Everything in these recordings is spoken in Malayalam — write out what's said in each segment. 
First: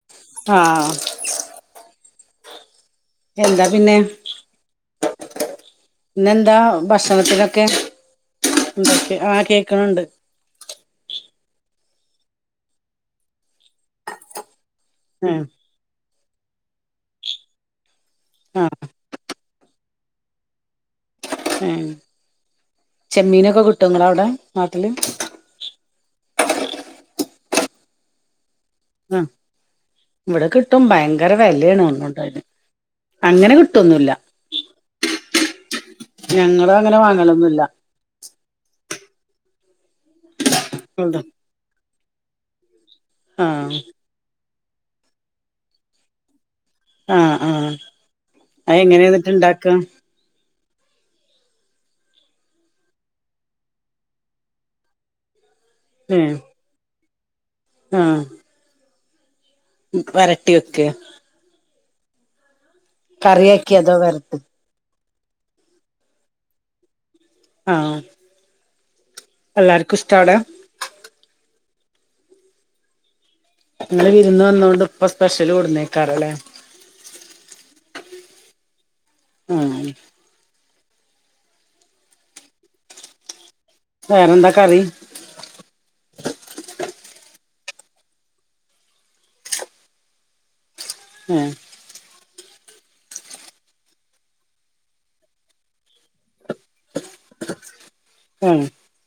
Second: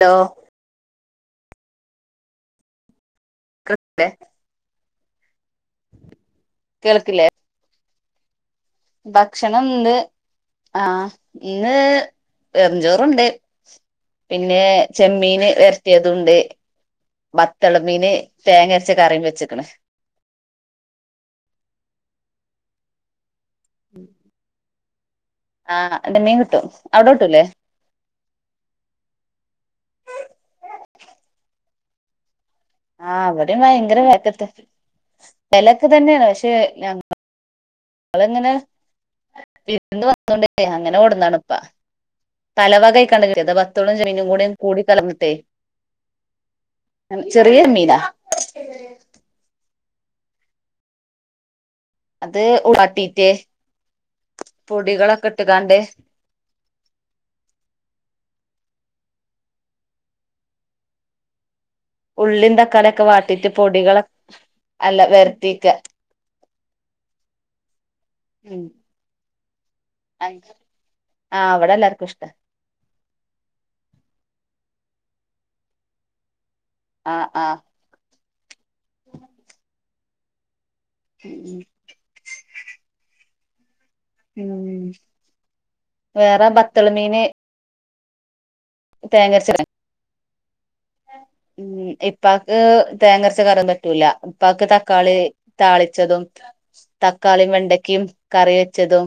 ഹലോ ആഹ എന്താ പിന്നെ കേൾക്കില്ലേ ഇന്നെന്താ ഭക്ഷണത്തിനൊക്കെ? ഉണ്ടാക്കി ആ ഭക്ഷണംണ്ട് കേക്കണണ്ട് ആ ഇന്ന് വെറുംചോറുണ്ട്, പിന്നേ ആഹ് ചെമ്മീന് ഉലർത്തിയത്. അതുണ്ട് ബത്തള്മീന്. ആഹ് തേങ്ങയരച്ച കറിയും വെച്ചക്കണ്. ഉം ചെമ്മീനോ? ഒക്കെ കിട്ട്വോങ്ങളവിടെ നാ ഹലോ ആ ണ്ട് മീൻ കിട്ടും അവിടൊട്ടൂലെ? ആ ഇവിടെ കിട്ടും ഭയങ്കര വെലയാണ്. [unintelligible] ആ അവിടെയും ഭയങ്കര വെലക്കത്ത വെലയൊക്കെതന്നെയാണ് പക്ഷെ ഞങ്ങള് അങ്ങനെ വാങ്ങലൊന്നുല്ല അതെങ്ങനെ [unintelligible] [unintelligible] അങ്ങനെ കൊടുന്നാണിപ്പ തലവാകെ [unintelligible] ആഹ് പത്തോളം [unintelligible] കൂടേം കൂടിക്കലർന്നിട്ടേ. ആ ആ അ എങ്ങനെയാന്നിട്ടുണ്ടാക്വ അത് ഉള്ളി വാട്ടിട്ടേ പൊടികളൊക്കെ ഇട്ടുകാണ്ടേ ആ വരട്ടിയൊക്കെയൊ? ഉള്ളിന്താ? തലയൊക്കെ വാട്ടീട്ട് അതോ പൊടികള്, വരട്ടി അല്ല, വർത്തിക്ക. ആ ഉം എല്ലാർക്കും ഇഷ്ടവിടെ? വിടെ എല്ലാർക്കും ഇഷ്ടാ. ങ്ങള് വിരുന്ന് വന്നൊണ്ട് ഇപ്പ സ്പെഷ്യല് കൊടുന്നേക്കാറല്ലേ? ആ ആ ആ ഉം ഉം ഉ വേറെന്താ കറി വേറെ ബത്തള് മീന്. തേങ്ങയരച്ചതാ? ഏഹ് [inaudible] ഉപ്പാക് തേങ്ങരച്ച കറിയൊന്നും പറ്റൂല ഉപ്പാക്ക് തക്കാളി താളിച്ചതും തക്കാളിയും വെണ്ടക്കയും കറി ഉം വെച്ചതും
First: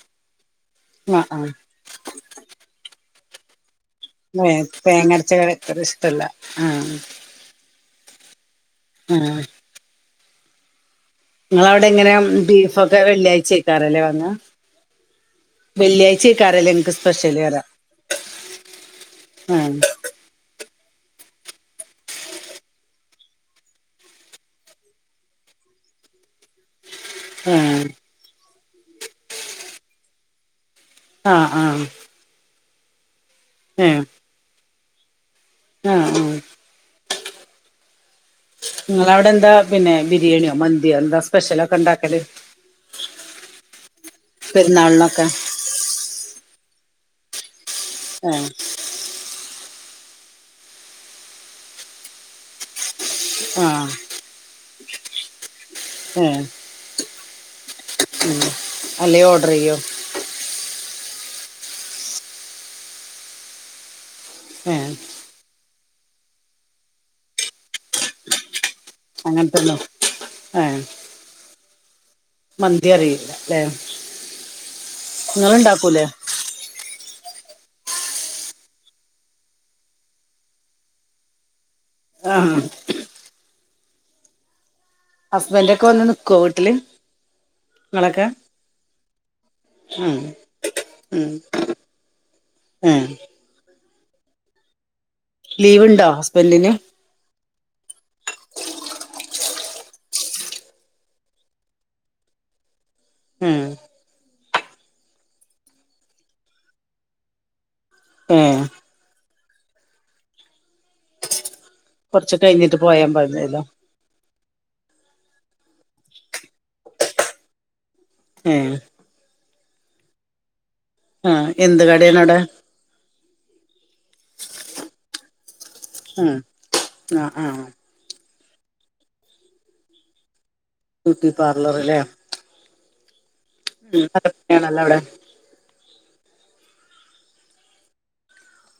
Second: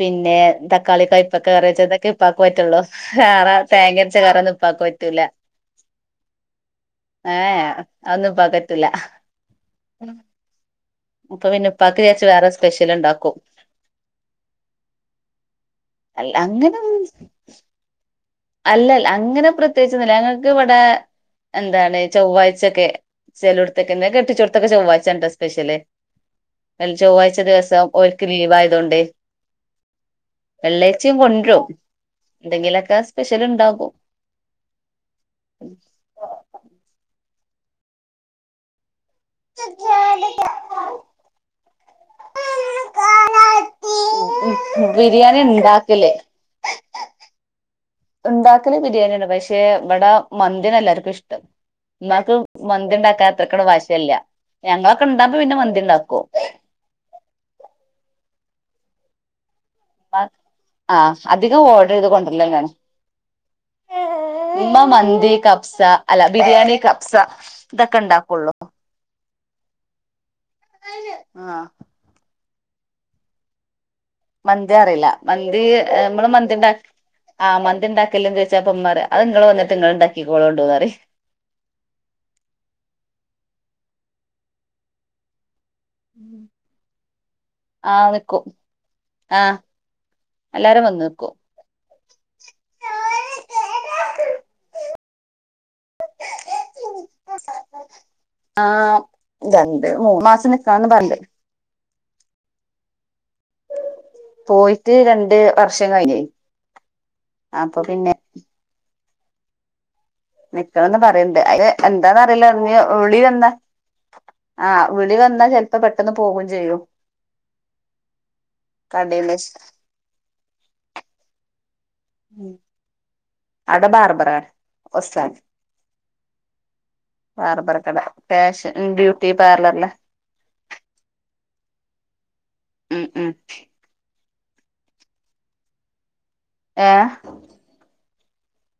പിന്നെ തക്കാളി ആഹ് കയപ്പക്ക കറിവെച്ചതൊക്കെ ഉപ്പാക്ക് പറ്റുള്ളൂ [unintelligible] തേങ്ങരച്ച കറി ഒന്നും ആഹ് ഉപ്പാക്ക് പറ്റൂല തേങ്ങരച്ച [unintelligible] അതൊന്ന് പക ല്ല [inaudible] ഇങ്ങളെ അവിടെ എങ്ങന സ്പെഷ്യൽ ബീഫൊക്കെ ഉണ്ടാക്കും വെള്ളിയാഴ്ചക്ക വാങ്ങാ. അല്ല വെള്ളിയാഴ്ചക്കാറല്ലേ അങ്ങനെ എങ്ങക്ക് സ്പെഷ്യല് വരാം അല്ല അങ്ങനെ പ്രത്യേകിചൊന്നുല്ല ഞങ്ങക്ക് ടെ എന്താണ് ചൊവ്വാഴ്ചൊക്കെ ചേലെടതൊക്കെ എന്ത കെട്ടിച്ചെടുത്തൊക്കെ ചൊവ്വാഴ്ച ഉണ്ടോ സ്പെഷ്യല് ചൊവ്വാഴ്ച ആഹ് ദിവസം ഓലക്ക് ലീവായി അതുകൊണ്ട് വെള്ളാഴ്ച്ചയും ആഹ് കൊണ്ടുരും ആഹ് എന്തെങ്കില [inaudible] സ്പെഷ്യലുണ്ടാകും ആഹ ആ നിങ്ങള അവിടെ എന്താ പിന്നെ ബിരിയാണിയോ മന്തിയോ എന്താ സ്പെഷ്യൽക്ക ണ്ടാക്കല് ബിരിയാണി ഇണ്ടാക്കല്ലേ ഏഹ് ഉണ്ടാക്കല് ബിരിയാണ്യാണ് പക്ഷെ പക്ഷേ ഇബടെ മന്ത്യാണ് എ ല്ലാവർക്കും ഇഷ്ടം. ഉമ്മാക്ക് മന്തി ഇണ്ട [unintelligible] അത്രക്കട് ആഹ് വാശ്യല്ല ഞങ്ങളൊക്കെ ഇണ്ടാവുമ്പോ പിന്നെ മന്തി ഇണ്ടാക്കും. മ് അല്ലേ ഓർഡർ ചെയ്യോ? ആഹ് അധികം ഓഡർ ചെയ്ത് കൊണ്ടരല്ല് തന്നെയാണ്. ഉമ്മ ഏഹ് മന്തി, കപ് സ അല്ല ബിരിയാണി, കപ്സ ഇതക്കെ ഇണ്ടാക്കുള്ളൂ. അങ്ങനത്തന്നെ. ആഹ് മന്തി അറിയില്ല ല്ലേ? മന്തി അറിയില്ല മന്തി നിങ്ങളുണ്ടാക്കൂലേ നമ്മള് മന്തി ഇണ്ടാ ആഹ് മന്തി ഇണ്ടാക്കല്ലേന്ന് ചോദിച്ചപ്പോ ഉമ്മ പറയ അത് ഇങ്ങള് വന്നിട്ട് ഇങ്ങള് ഇണ്ടാക്കിക്കോളോണ്ടുന്നറയും. ആഹ് ഹസ്ബന്റ് ഇക്ക വന്ന് നിക്കോ വീട്ടില് ആ ഇങ്ങളെക്കെ നിക്കും ആ മ് എല്ലാരും വന്ന് മ് നിക്കും ആഹ് ലീവ്ണ്ടോ ഹസ്ബൻന്റിന്? ആ രണ്ട് മൂന്ന് മാസം നിക്കാന്ന് പറിണ്ട്. മ് പോയിട്ട് രണ്ട് വർഷം കഴിഞ്ഞെ, [unintelligible] ഏഹ് നിക്കണംന്ന് പറയ്ണ്ട് അയ്ല് എന്താന്ന് കൊറച്ച് അറിയില്ല ഇഞ്ഞി കഴിഞ്ഞിട്ട് പോയാൻ വുളി വന്നാ പറഞ്ഞല്ലോ ആഹ് വുളി വന്നാ ചെല് പ്പൊം പെട്ടെന്ന് പോകും ചെയ്യും ഏ കടേന്നശ് ആഹ് ഔടെ ബർബറാണ് ഒസ്സാൻ ഉം ആ ആ ബാർബറ് കട ഫാഷൻ ബ്യൂട്ടി പാർലർല ബ്യൂട്ടി പാർലറ്ലെ ഉം ഉം ഉം അത ആണല്ലോ ഔടെ ഏഹ്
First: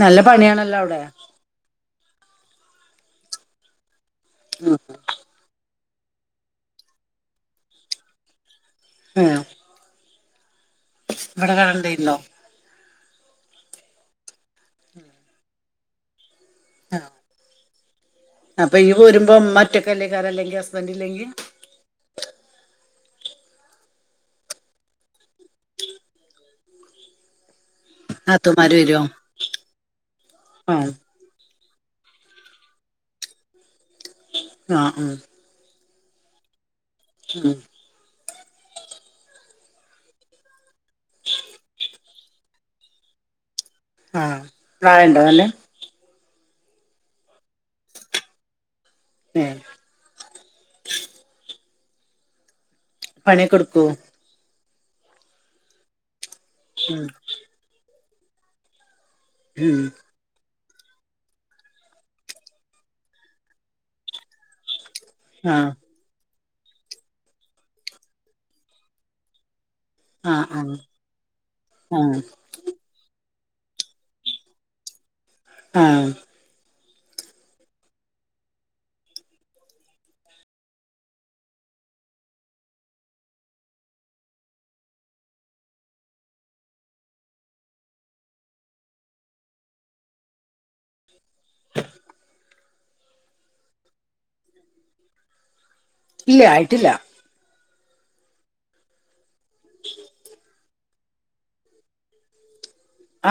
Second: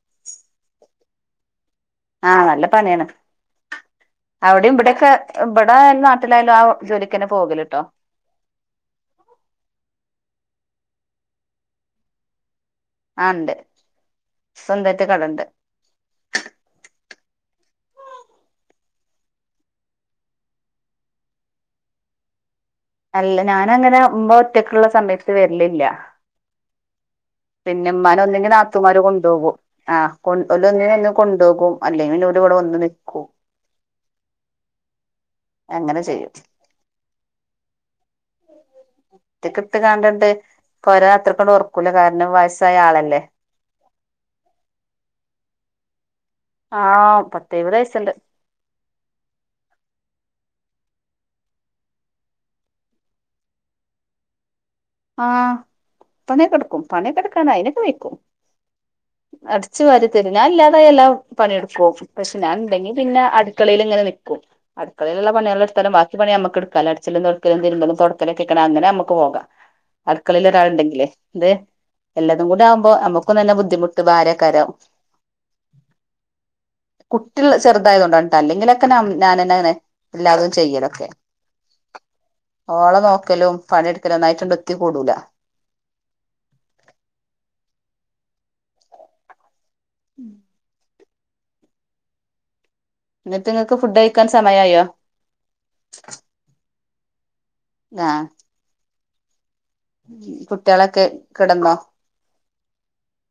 നല്ല പണിയാണല്ലോ ഔടെ ആഹ് നല്ല പണ്യാണ് അവിടിം ഉം ഇബെട്യെക്കെ ലായാലും നാട്ടിലായാലും ആ ജോലിക്കന്നെ പോകല്ട്ടോ ഉം ഇവിടെ കാടണ്ടേന്നോ? ആണ്ട് സ്വന്തായിട്ട് കടണ്ട് ആഹ് അപ്പൊ യ്യ് പോരുമ്പോ മ്മൊറ്റക്കല്ലേക്കാരം അല്ലെങ്കി ഹസ്ബന്റില്ലെങ്കി അല്ല ഞാന് അങ്ങനെ മ്മൊറ്റക്ക്‌ള്ള സമയത്ത് വർലില്ല പിന്നെമ്മാനെ ഒന്നെങ്കി നാത്തൂമാര് നാത്തൂമ്മാര് വരുവോ കൊണ്ടോകും ആഹ് ആ ഓലെങ്ങനേലും കൊണ്ടോകും അല്ലെങ്കില് ഓല് ഇവടെ വന്ന് നിക്കും ആഹ് അങ്ങനെ ചെയ്യും ഉം കിട്ട് കാണ്ട്ട്ട് പൊരാ അത്രക്കണ്ട് ഒറക്കൂല കാരണം വയസ്സായ ആളല്ലേ ആഹ് പ്രായണ്ടോ ന്നല്ല ആഹ് പത്ത എഴ്പത് വയസ്റ്റ്ണ്ട് എ പണി കൊട്ക്കോ ആഹ് പണയൊകിടക്കും ഉം പണി എട്ക്കാൻ അയിനൊക്കെ വെയ്ക്കും ഉം അടച്ച് വരി തരും ഞൻ ഇല്ലാ ത എല്ലാം പണിയെടുക്കും പക്ഷെ ഞാൻ ഉണ്ടെങ്കിൽ പിന്നെ അടുക്കളൽ ഇങ്ങനെ നിക്കും അടുക്കളെ ള്ള്ള ആഹ് പണികളെട്ത്താലും ബിണി നമക്ക് ടുക്കാ അടിച്ചലും തൊടക്കലും തിരുമ്പലും തുടക്കലൊെക്കണ അങ്ങനെ നമുക്ക് പോകാം ആഹ് അടുക്കളേല് ഒരാൾ ആഹ് ഇണ്ടെങ്കിലേ എന്തെ ആഹ് എല്ലതും കൂടെ ആവുമ്പോ നമക്ക് തന്നെ ബുദ്ധിമുട്ട് വാരെക്കാരം ആഹ് കുട്ട്യേള് ചെറുതായതൊണ്ടാണ്‌ട്ടൊ അല്ലെങ്കിലൊക്കെ ഞാനന്നെ അങ്ങനെ എല്ലാതും ചെയ്യലൊക്കെ ഓള നോക്കലും പണി ഇടുക്കലും ഒന്നായിട്ടണ്ട് ത്തി കൊടൂല ഉം എന്നിട്ട് ഇങ്ങക്ക് ഫുഡ് കഴിക്കാൻ സമയായോ ഇല്ല ആയിട്ടില്ല ആഹ് കുട്ട്യേളൊക്കെ കെടന്നോ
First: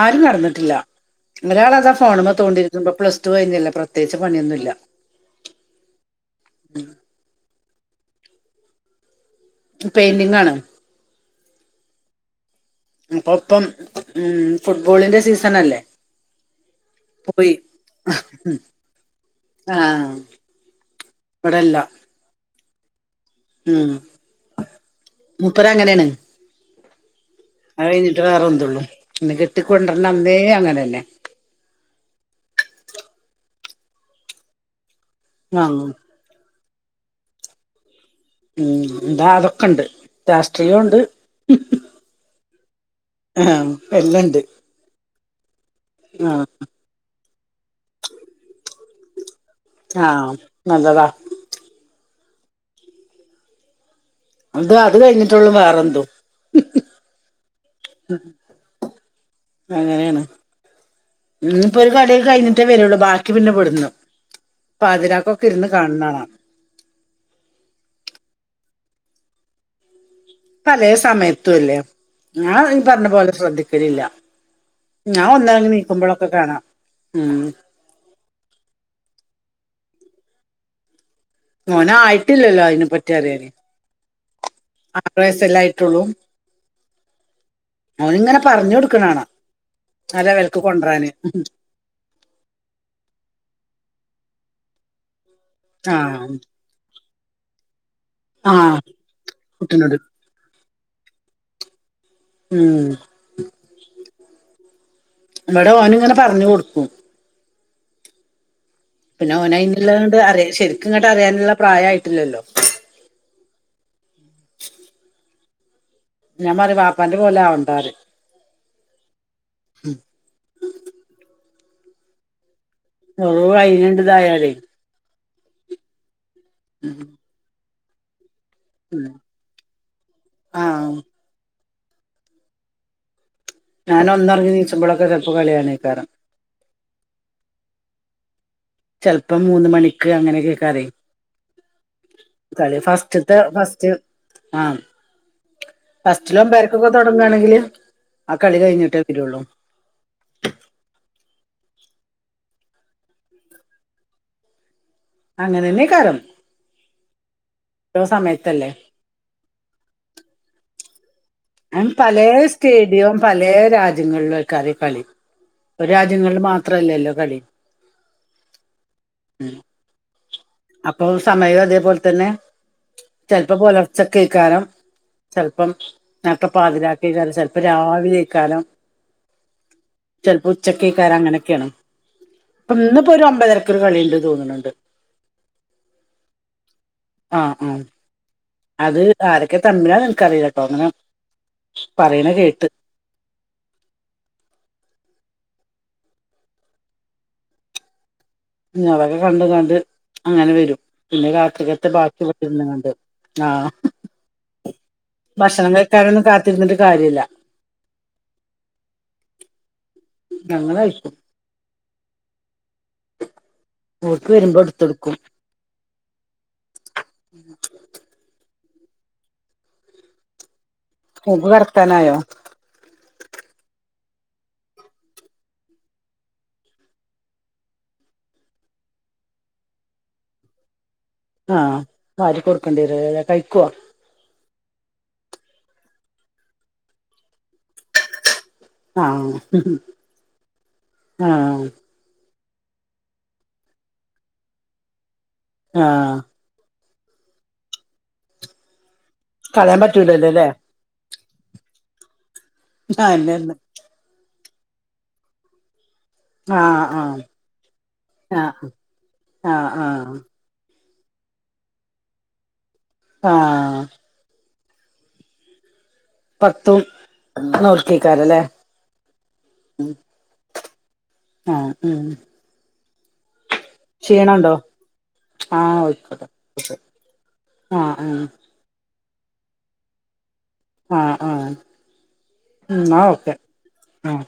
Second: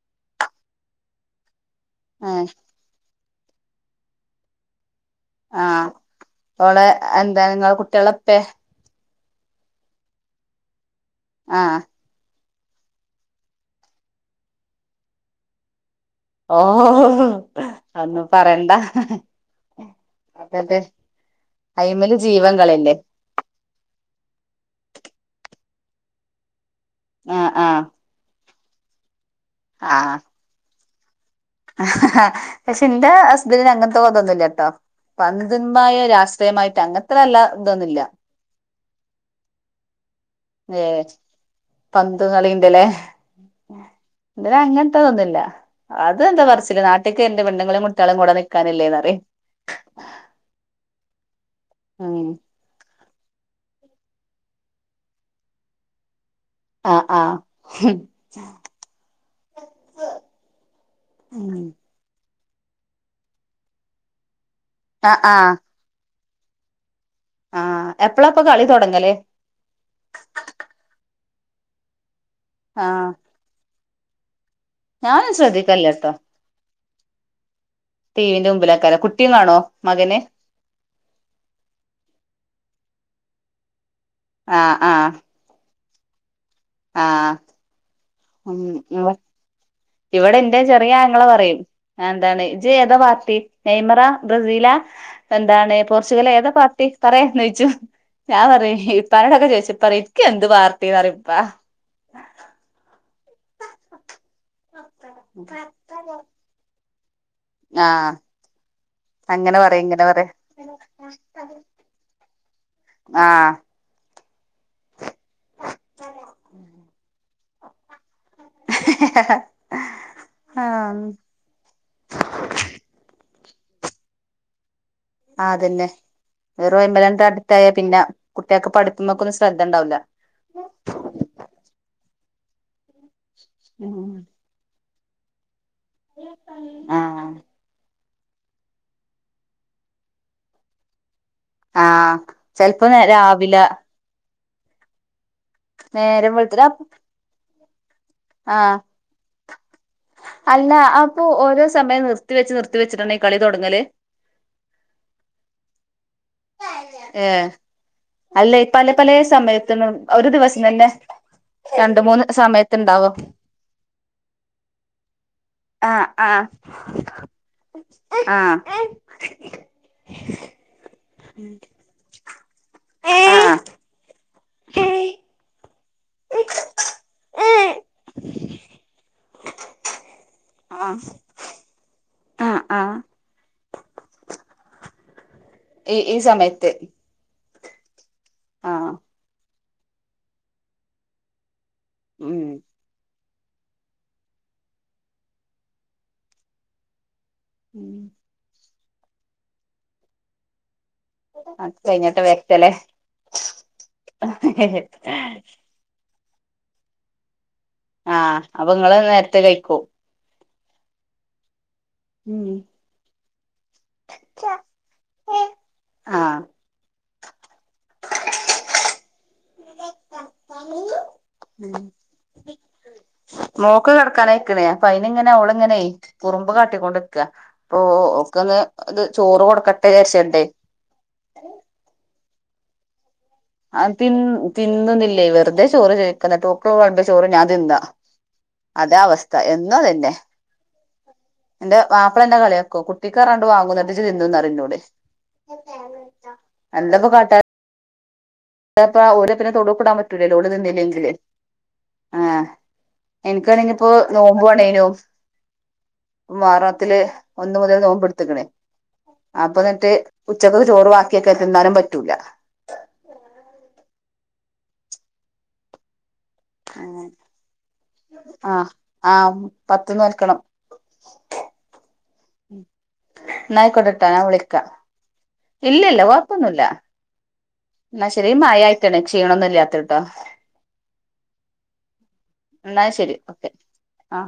ആരും നടന്നിട്ട്ല്ല ഇന്നൊരാള് ഫോണ്മെ ഏഹ് തോണ്ടി [unintelligible] പ്ലസ് ത്തു കഴിഞ്ഞാല്ലൊ പ്രത്യേയിച്ച് പണിയൊന്നുല്ല ആഹ് ഓളെ എന്താ ഇങ്ങളെ കുട്ട് തെളപ്പേ പെയിന്റിങ്ങാണ് ആഹ അപ്പപ്പം ഉ ഫുട്ബോളിന്റെ സീസൺ അല്ലേ ഓ പോയി അന്നും പറയണ്ട ആഹ് അതെ ഇവിടെല്ല അമല് ജീവൻ െല്ലേ ഉം മുപ്പര അങ്ങനെയാണ് ആഹ് ആഹ് അത് കഴിഞ്ഞിട്ട് വറെന്തള്ളൂ ഉ ഇന്ന് കെട്ടിക്കൊണ്ടിര ആഹ് അന്നേ അങ്ങനെയല്ലെ പക്ഷെ എന്റെ ഹസ്ബൻഡന് അങ്ങനത്തെ ബതംൊന്നുമല്ലാട്ടോ വാങ്ങും പന്ത്തിന്മായ രാ്ട്രീയമായി അങ്ങനത്തെ അല്ല ഇതൊന്നില്ല മ് ഇതാ അതൊക്കിണ്ട് പന്ത കളീണ്ടല്ലേ ആഹ് എല്ലണ്ട് ഇവിടെ അങ്ങനത്തെതൊന്നുല്ല ആഹ് അതെന്താ പറച്ചില് നാട്ടി എന്റെ പെണ്ണിന്റേം കുട്ടികൾടേം കൂടെ നിൽക്കാനല്ലേന്ന് ആഹ് നല്ലതാ മ് എന്തുവാ അത് കഴിഞ്ഞിട്ടുള്ളും വേറെന്തും ആഹ് ആഹ് അങ്ങനെയാണ് ഉം ഇന്നിപ്പൊ ഒരു കളീം കഴിഞ്ഞി ഇട്ടേ വരുള്ളൂ ബാക്കി പിന്നെവിടുന്നു ആഹ് പാതിരാക്കൊക്കെ ആഹ് ഇരുന്ന് കാണുന്നകാണാം ആഹ് എപ്പളാപ്പ കളി തൊടങ്ങല് പലയ സമയത്തും അല്ലേ ഞാൻ നീ പറഞ്ഞ ആഹ് പോലെ ശ്രദ്ധിക്കും വരില്ല ഞാൻ ഞാനും ഒന്നായി ശ്രദ്ധിക്കലില്ലട്ടോ നീക്കുമ്പോഴൊക്കെ കാണാം മ് ടി വിന്റെ മുമ്പിലാക്കാന് കുട്ടികളാണോ മകന് മോൻ ആയിട്ടില്ലല്ലോ അതിനെ പറ്റി അറിയില്ല ആഹ് ആഹ് ആറ് വയസല്ലേ പറ്റുള്ളൂ ആഹ് മ് ഇവ കൊടുക്കണാണ് ആ ഇവിടെ എന്റെ ലെവൽക്ക് ചെറിയ കൊണ്ടുവരാന് അങ്ങളെ പറയും എന്താണ് ഇജ്ജ് ഏതാ പാർട്ടി നെയ്മറ ബ്രസീല എന്താണ് ആ പോർച്ചുഗൽ ഏതാ പാർട്ടി പറയാ നയിച്ചു ഞാൻ ആ പറയും ഇപ്പാടൊക്കെ ചോയിച്ച കുട്ടനോട് പറയും നിക്ക് എന്ത് പാർട്ടീന്ന് പറയുംപ്പാ ഉം ഇവിടെ ഓന് ഇങ്ങനെ പറഞ്ഞു കൊടുക്കും ആഹ് പിന്നെ അങ്ങനെ പറയും ഓനൈനുള്ളത് ഇങ്ങനെ കൊണ്ട് പറയും അറിയ ശരിക്കും ഇങ്ങോട്ട് അറിയാനുള്ള പ്രായായിട്ടില്ലല്ലോ. ആഹ് [unintelligible] ഞാൻ പറയും വാപ്പാന്റെ പോലെ ആവും. [unintelligible] ആഹ് വൈനിണ്ടതായാലേ. ആതെന്നെ വെറും ഓയിൽ മെന്റ്. [unintelligible] പിന്നെ കുട്ടികൾക്ക് ഉം പഠിക്കുമ്പോ ഒക്കെയൊന്ന് ശ്രദ്ധണ്ടാവില്ല. ആഹ് ഞാൻ ഒന്നുറങ്ങി എണീച്ചപ്പോളോ. ഇപ്പോ ചെലപ്പോ കളിയേനെ. കാരം ആഹ് ചിലപ്പം മൂന്ന് മണിക്ക് അങ്ങനെയൊക്കെ കരയും. ആഹ് ചിലപ്പോ നേ രാവിലെ. ഫസ്റ്റ് ആഹ് നേരം ഫസ്റ്റിലോ വെളുത്തിട്ട് പരക്കൊക്കെ തുടങ്ങുകവാണെങ്കില്. ആഹ് അല്ല അപ്പൊ ഓരോ. സമയം നിർത്തി വെച്ച് നിർത്തി വെച്ചിട്ടുണ്ടേ കളി തുടങ്ങല്. അങ്ങനെ തന്നെ ഈ കാലം. ഏഹ് അല്ല സമയത്തല്ലേ പലപല സമയത്തിനും ഒരുദിവസം തന്നെ. ഞാൻ രണ്ട് പല മൂന്ന് സമയത്തുണ്ടാവും സ്റ്റേഡിയം പല രാജ്യങ്ങളിലെ [unintelligible] കളി ഒരു ആ ആ രാജ്യങ്ങളിൽ മാത്രല്ലല്ലോ കളി. ആ അപ്പൊ സമയം അതേപോലെ തന്നെ ചിലപ്പോ പുലർച്ചയ്ക്ക്. കാരം ചെലപ്പം. നേരത്തെ പാതിരാത്രിക്കാലും ചിലപ്പോ രാവിലെ ഈക്കാരം ചിലപ്പോ ആ ഉച്ചക്ക്ക്കാരം അങ്ങനെയൊക്കെയാണ്. ആ ആ ഇപ്പം ആ ഇന്നിപ്പോ ഒരു ഒമ്പതരയ്ക്ക് കളിയുണ്ട് തോന്നുന്നുണ്ട്. ഈ ഈ സമയത്തെ ആഹ് ആഹ് അത് ആരെക്ക ഒക്കെ [unintelligible] എനിക്കറിയില്ല കേട്ടോ അങ്ങനെ. പറയണ ഉം കേട്ട് ഉം തൊക്കെ കണ്ട കണ്ട് അങ്ങനെ വരും പിന്നെ അത് കാത്തികത്തെ കഴിഞ്ഞിട്ട് ബാക്കി വരട്ടല്ലേ വിടുന്നണ്ട് ആ ഭക്ഷണം കഴക്കറൊന്ന് കാ രന്നിട്ട് കാര്യില്ല ആഹ് അപ്പൊ നിങ്ങള്െ നേരത്തെ കഴിക്കോ ഞങ്ങാഴശു ഉം ൂട്ട വരുമ്പോ എടുത്ത്ടുക്കും ആ ഉം എ വർത്താനായോ മോക്ക് കിടക്കാനൻായിക്കണേ അപ്പൊ അയിനി ഇങ്ങനെ അവള ഇങ്ങനെയ കുറുമ്പ് കാട്ടിക്കൊണ്ട്ിക്ക അപ്പൊ ക്കന്ന് ഇത് ചോറ് കൊടുക്കട്ടെ വിചരിച്ചണ്ടേ ആഹ കണ്ട രല്ല ആതിന്ന തിന്നുന്നില്ലേ വെറുതെ ചോറ് ചോദിക്കുന്ന ടോക്കള കുമമ്പോ ചോറ് ഞാൻ തിന്നാ അത ആഹ് അവസ്ഥ എന്നും അതന്നെ ആഹ് എറെ മാപ്പിള എന്റെ കളിയ കുട്ടിക്കാറാണ്ട് വാങ്ങ എന്നട്ട തിന്നന്നറിഞ്ഞൂടെ ആഹ എന്താപ്പൊ കാട്ടാ അ് രോ പിന്നെ കളയാൻ തടൂടാൻ പറ്റൂോ പറ്റൂലല്ലോ ലോ അല്ലേ നിന്നില്ലെങ്കില് ആഹ ആന്നെന്നെ എനിക്കാണെങ്കി ഇപ്പോൊ നോ ണൈനോ ആഹ് മറണത്തില് ആഹ് ഒന്ന മുതൽ നോമ്പടുത്തക്കണേ ആഹ് അപ്പൊ ആഹ് എന്നിട്ട് ആഹ് ഉച്ചക്ക് ചോറ്വാി ക്കെരൻ പറ്റൂല ആഹ പത്തും നൂർക്കേക്കാരല്ലേ ആ ആ ആഹ പത്ത്ന്ന് നൽക്കണം ആഹ ഉം നായിക്കൊണ്ടിട്ട ന ക്ഷീണണ്ടോ വിളിക്ക ആഹ് ഇല്ലല്ല ആയിക്കോട്ടെ കുഴപ്പൊന്നുമില്ല ആഹ് എന്ന ആഹ് ശരി ആ ചെയക്ഷീണന്നല്ലാത്തട്ടോ ആഹ് ആഹ് എന്നാൽ ശരി ഓക്കെ ആഹ് ആഹ